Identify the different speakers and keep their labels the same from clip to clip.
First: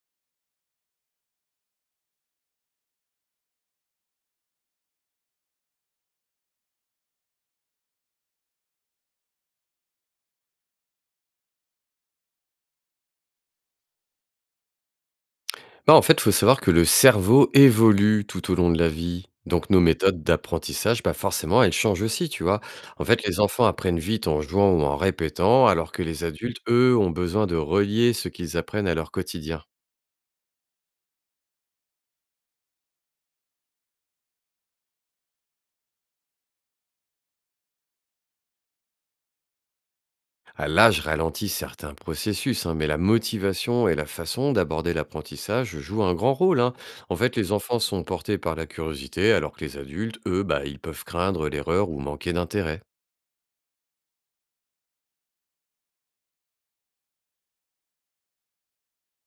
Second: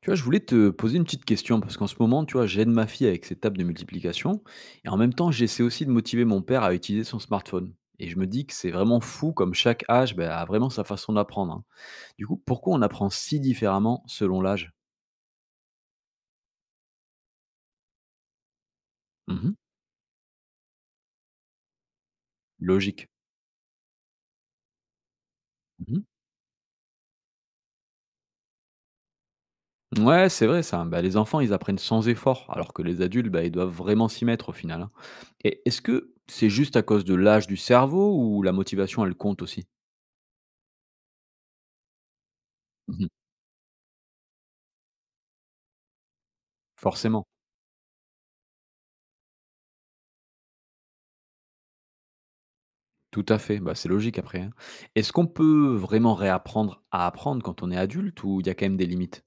Speaker 1: Tu vois, je voulais te poser une petite question parce qu'en ce moment, tu vois, j'aide ma fille avec ses tables de multiplication et en même temps, j'essaie aussi de motiver mon père à utiliser son smartphone. Et je me dis que c'est vraiment fou comme chaque âge ben, a vraiment sa façon d'apprendre, hein. Du coup, pourquoi on apprend si différemment selon l'âge?
Speaker 2: Bah, en fait, il faut savoir que le cerveau évolue tout au long de la vie.
Speaker 1: Mhm.
Speaker 2: Donc, nos méthodes d'apprentissage, bah, forcément, elles changent aussi, tu vois? En
Speaker 1: Logique.
Speaker 2: fait, les enfants apprennent vite en jouant ou en répétant, alors
Speaker 1: Mhm.
Speaker 2: que les adultes, eux, ont besoin de relier ce qu'ils apprennent à leur quotidien.
Speaker 1: Ouais, c'est vrai ça. Ben, les enfants, ils apprennent sans effort alors que les adultes, ben, ils doivent vraiment s'y mettre au final, hein. Et est-ce que c'est juste à cause de l'âge du cerveau ou la motivation, elle compte aussi?
Speaker 2: À l'âge ralentit certains processus, hein, mais la
Speaker 1: Mhm.
Speaker 2: motivation et la façon d'aborder l'apprentissage jouent un grand rôle. Hein. En
Speaker 1: Forcément.
Speaker 2: fait, les enfants sont portés par la curiosité, alors que les adultes, eux, bah, ils peuvent craindre l'erreur ou manquer d'intérêt.
Speaker 1: Tout à fait, bah, c'est logique après, hein. Est-ce qu'on peut vraiment réapprendre à apprendre quand on est adulte ou il y a quand même des limites?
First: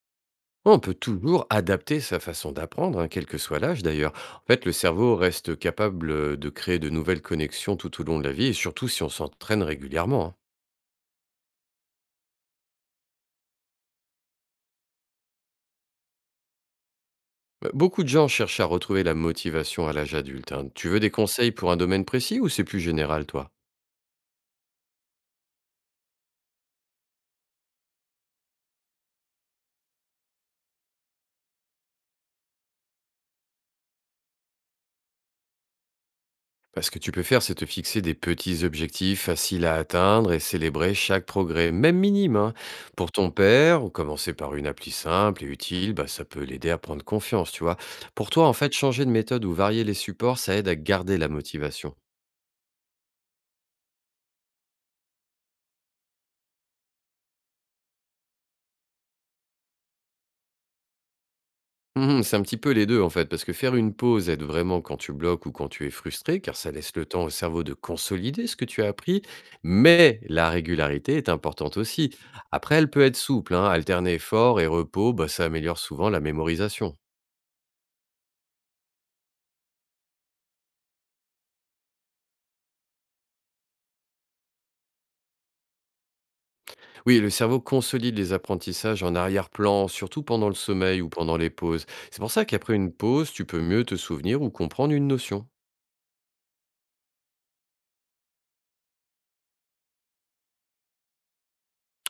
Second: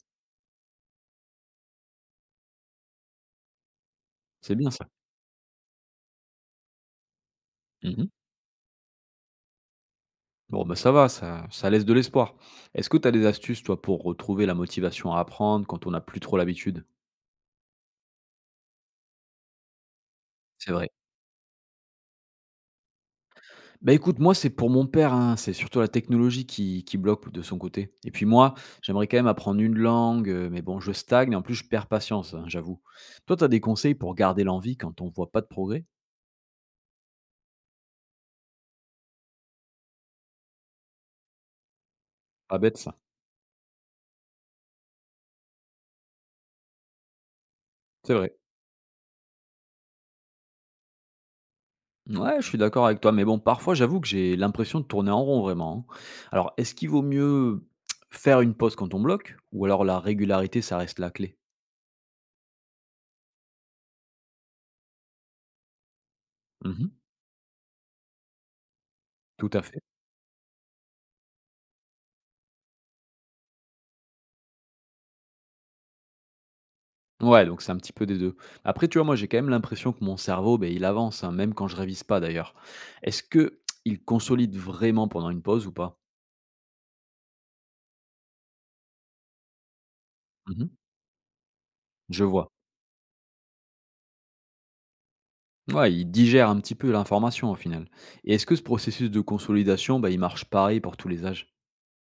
Speaker 2: On peut toujours adapter sa façon d'apprendre, hein, quel que soit l'âge d'ailleurs. En
Speaker 1: C'est
Speaker 2: fait,
Speaker 1: bien
Speaker 2: le
Speaker 1: ça.
Speaker 2: cerveau reste capable de créer de nouvelles connexions tout au
Speaker 1: Mmh.
Speaker 2: long de la vie, et surtout si on s'entraîne régulièrement. Hein.
Speaker 1: Bon, bah, ça va, ça laisse de l'espoir. Est-ce que tu as des astuces, toi, pour retrouver la motivation à apprendre quand on n'a plus trop l'habitude?
Speaker 2: Beaucoup de gens cherchent à retrouver la motivation à l'âge adulte. Hein.
Speaker 1: C'est
Speaker 2: Tu
Speaker 1: vrai.
Speaker 2: veux des conseils pour un domaine précis ou c'est plus général, toi?
Speaker 1: Bah, écoute, moi, c'est pour mon père, hein, c'est surtout la technologie qui bloque de son côté et puis moi, j'aimerais quand même apprendre une langue, mais bon, je stagne, en plus, je perds patience, hein, j'avoue. Toi, t'as des conseils pour garder l'envie quand on voit pas de progrès?
Speaker 2: Bah, ce que tu peux faire, c'est te fixer des petits objectifs faciles à atteindre et célébrer chaque progrès, même minime. Hein.
Speaker 1: Pas bête ça.
Speaker 2: Pour ton père, ou commencer par une appli simple et utile, bah, ça peut l'aider à prendre confiance, tu vois.
Speaker 1: C'est
Speaker 2: Pour
Speaker 1: vrai.
Speaker 2: toi, en fait, changer de méthode ou varier les supports, ça aide à garder la motivation.
Speaker 1: Ouais, je suis d'accord avec toi, mais bon, parfois, j'avoue que j'ai l'impression de tourner en rond vraiment, hein. Alors, est-ce qu'il vaut mieux faire une pause quand on bloque ou alors la régularité, ça reste la clé?
Speaker 2: Mmh, c'est un petit peu les 2 en fait, parce que faire une pause aide vraiment quand tu bloques ou quand tu es frustré, car ça
Speaker 1: Mmh.
Speaker 2: laisse le temps au cerveau de consolider ce que tu as appris,
Speaker 1: Tout à fait.
Speaker 2: mais la régularité est importante aussi. Après, elle peut être souple, hein, alterner effort et repos, bah, ça améliore souvent la mémorisation.
Speaker 1: Ouais, donc c'est un petit peu des deux. Après, tu vois, moi, j'ai quand même l'impression que mon cerveau, ben il avance, hein, même quand je révise pas d'ailleurs. Est-ce que il consolide vraiment pendant une pause ou pas?
Speaker 2: Oui, le cerveau consolide les apprentissages en arrière-plan, surtout pendant le
Speaker 1: Mmh.
Speaker 2: sommeil ou pendant les pauses. C'est
Speaker 1: Je
Speaker 2: pour ça
Speaker 1: vois.
Speaker 2: qu'après une pause, tu peux mieux te souvenir ou comprendre une notion.
Speaker 1: Ouais, il digère un petit peu l'information au final. Et est-ce que ce processus de consolidation, ben il marche pareil pour tous les âges?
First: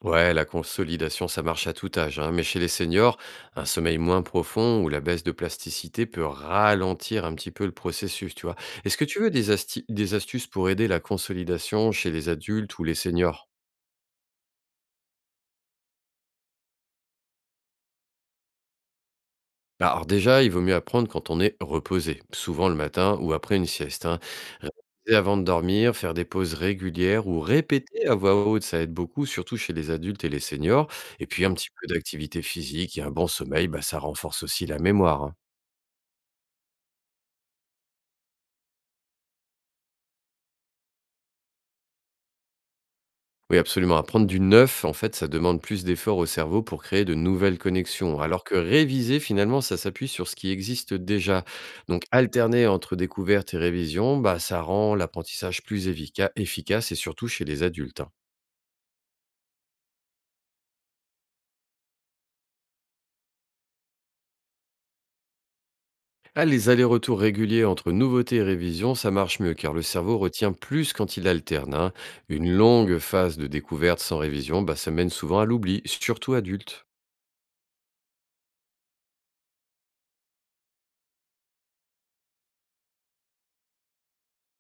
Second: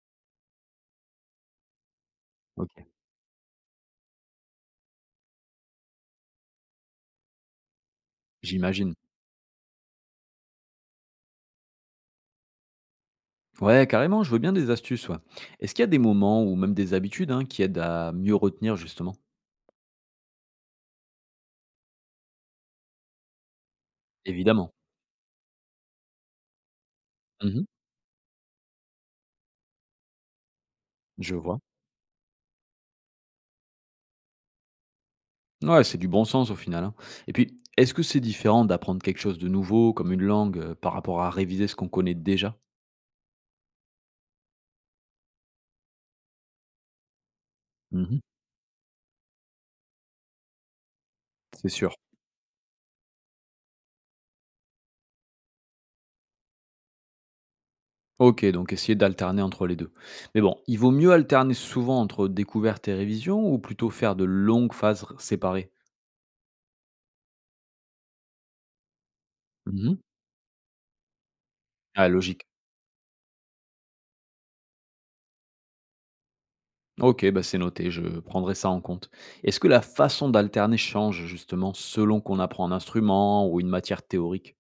Speaker 2: Ouais, la consolidation, ça marche à tout âge, hein, mais chez les
Speaker 1: OK,
Speaker 2: seniors, un sommeil moins profond ou la baisse de plasticité peut ralentir un petit peu le processus, tu vois.
Speaker 1: j'imagine.
Speaker 2: Est-ce que tu veux des astuces pour aider la consolidation chez les adultes ou les seniors?
Speaker 1: Ouais, carrément, je veux bien des astuces, ouais. Est-ce qu'il y a des moments ou même des habitudes, hein, qui aident à mieux retenir, justement?
Speaker 2: Bah, alors déjà, il vaut mieux apprendre quand on est reposé, souvent le matin ou après une sieste. Hein.
Speaker 1: Évidemment.
Speaker 2: Réviser avant de dormir, faire des pauses régulières ou
Speaker 1: Mhm,
Speaker 2: répéter à voix haute, ça aide beaucoup, surtout chez les adultes et les seniors. Et
Speaker 1: je
Speaker 2: puis un
Speaker 1: vois.
Speaker 2: petit peu d'activité physique et un bon sommeil, bah, ça renforce aussi la mémoire. Hein.
Speaker 1: Ouais, c'est du bon sens au final, hein. Et puis, est-ce que c'est différent d'apprendre quelque chose de nouveau, comme une langue, par rapport à réviser ce qu'on connaît déjà?
Speaker 2: Oui, absolument. Apprendre du neuf, en fait, ça demande plus d'efforts au cerveau pour créer de nouvelles
Speaker 1: Mhm,
Speaker 2: connexions, alors que réviser, finalement, ça s'appuie sur ce qui existe déjà.
Speaker 1: c'est sûr.
Speaker 2: Donc, alterner entre découverte et révision, bah, ça rend l'apprentissage plus efficace et surtout chez les adultes. Hein.
Speaker 1: Ok, donc essayer d'alterner entre les deux. Mais bon, il vaut mieux alterner souvent entre découverte et révision ou plutôt faire de longues séparées?
Speaker 2: Ah, les allers-retours réguliers entre nouveauté et révision, ça marche mieux car le
Speaker 1: Mhm.
Speaker 2: cerveau retient plus quand il alterne. Hein.
Speaker 1: Ah, logique.
Speaker 2: Une longue phase de découverte sans révision, bah, ça mène souvent à l'oubli, surtout adulte.
Speaker 1: OK, bah, c'est noté, je prendrai ça en compte. Est-ce que la façon d'alterner change justement selon qu'on apprend un instrument ou une matière théorique?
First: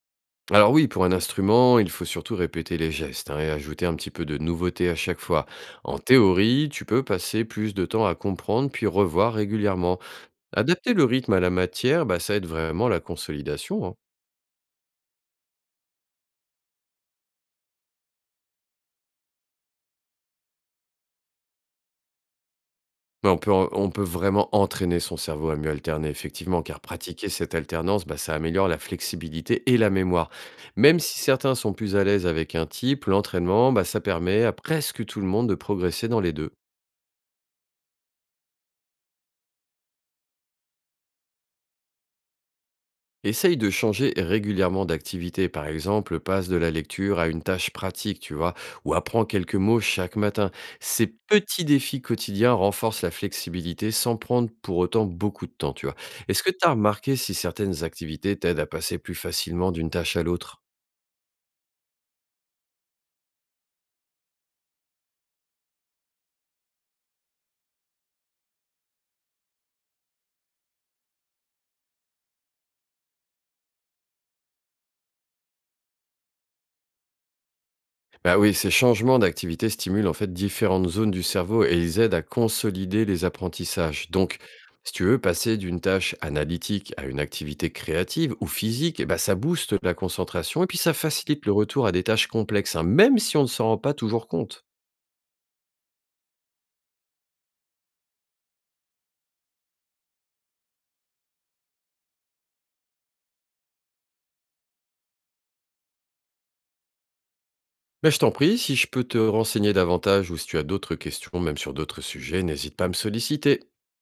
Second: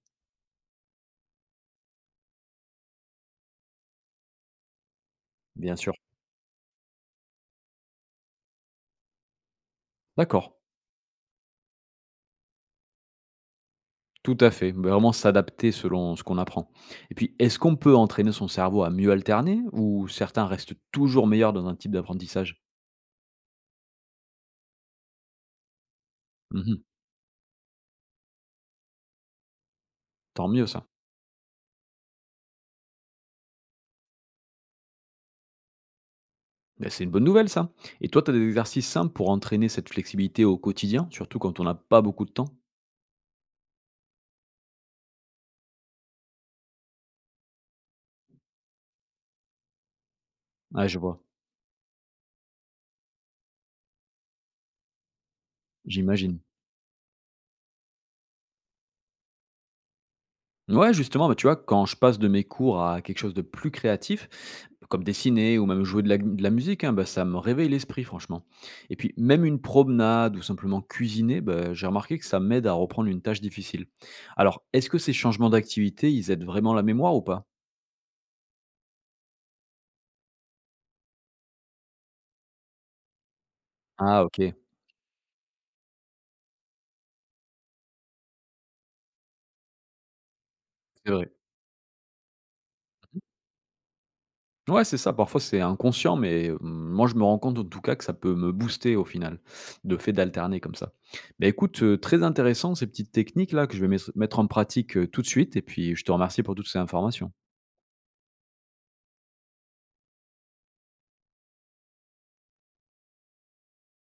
Speaker 2: Alors oui, pour un instrument, il faut surtout répéter les gestes hein, et ajouter un petit peu de nouveauté à chaque fois.
Speaker 1: Bien sûr.
Speaker 2: En théorie, tu peux passer plus de temps à comprendre puis revoir régulièrement.
Speaker 1: D'accord,
Speaker 2: Adapter le rythme à la matière, bah, ça aide vraiment la consolidation. Hein.
Speaker 1: tout à fait. Bah, vraiment s'adapter selon ce qu'on apprend. Et puis, est-ce qu'on peut entraîner son cerveau à mieux alterner ou certains restent toujours meilleurs dans un type d'apprentissage?
Speaker 2: Mais on peut vraiment entraîner son cerveau à mieux alterner, effectivement, car
Speaker 1: Mhm,
Speaker 2: pratiquer cette alternance, bah, ça améliore la flexibilité et la mémoire.
Speaker 1: tant mieux ça.
Speaker 2: Même si certains sont plus à l'aise avec un type, l'entraînement, bah, ça permet à presque tout le monde de progresser dans les deux.
Speaker 1: Bah, c'est une bonne nouvelle ça. Et toi, tu as des exercices simples pour entraîner cette flexibilité au quotidien, surtout quand on n'a pas beaucoup de temps?
Speaker 2: Essaye de changer régulièrement d'activité. Par exemple, passe de la lecture à une tâche pratique, tu vois, ou apprends quelques mots chaque matin.
Speaker 1: Ah, je
Speaker 2: Ces
Speaker 1: vois,
Speaker 2: petits défis quotidiens renforcent la flexibilité sans prendre pour autant beaucoup de temps, tu vois.
Speaker 1: j'imagine.
Speaker 2: Est-ce que tu as remarqué si certaines activités t'aident à passer plus facilement d'une tâche à l'autre?
Speaker 1: Ouais, justement, bah, tu vois, quand je passe de mes cours à quelque chose de plus créatif, comme dessiner ou même jouer de la musique, hein, bah, ça me réveille l'esprit, franchement. Et puis, même une promenade ou simplement cuisiner, bah, j'ai remarqué que ça m'aide à reprendre une tâche difficile. Alors, est-ce que ces changements d'activité, ils aident vraiment la mémoire ou pas?
Speaker 2: Bah oui, ces changements d'activité stimulent en fait différentes zones du cerveau et ils aident à consolider les apprentissages.
Speaker 1: Ah,
Speaker 2: Donc,
Speaker 1: ok,
Speaker 2: si tu veux passer d'une tâche analytique à une activité créative ou physique, eh ben, ça booste la concentration et puis ça
Speaker 1: c'est vrai.
Speaker 2: facilite le retour à des tâches complexes, hein, même si on ne s'en rend pas toujours compte.
Speaker 1: Ouais, c'est ça, parfois c'est inconscient, mais mmh, moi je me rends compte en tout cas que ça peut me booster au final, de fait d'alterner comme ça. Bah, écoute, très intéressant ces petites techniques là que je vais mes mettre en pratique, tout de suite et puis je te remercie pour toutes ces informations.
Speaker 2: Mais je t'en prie, si je peux te renseigner davantage ou si tu as d'autres questions, même sur d'autres sujets, n'hésite pas à me solliciter.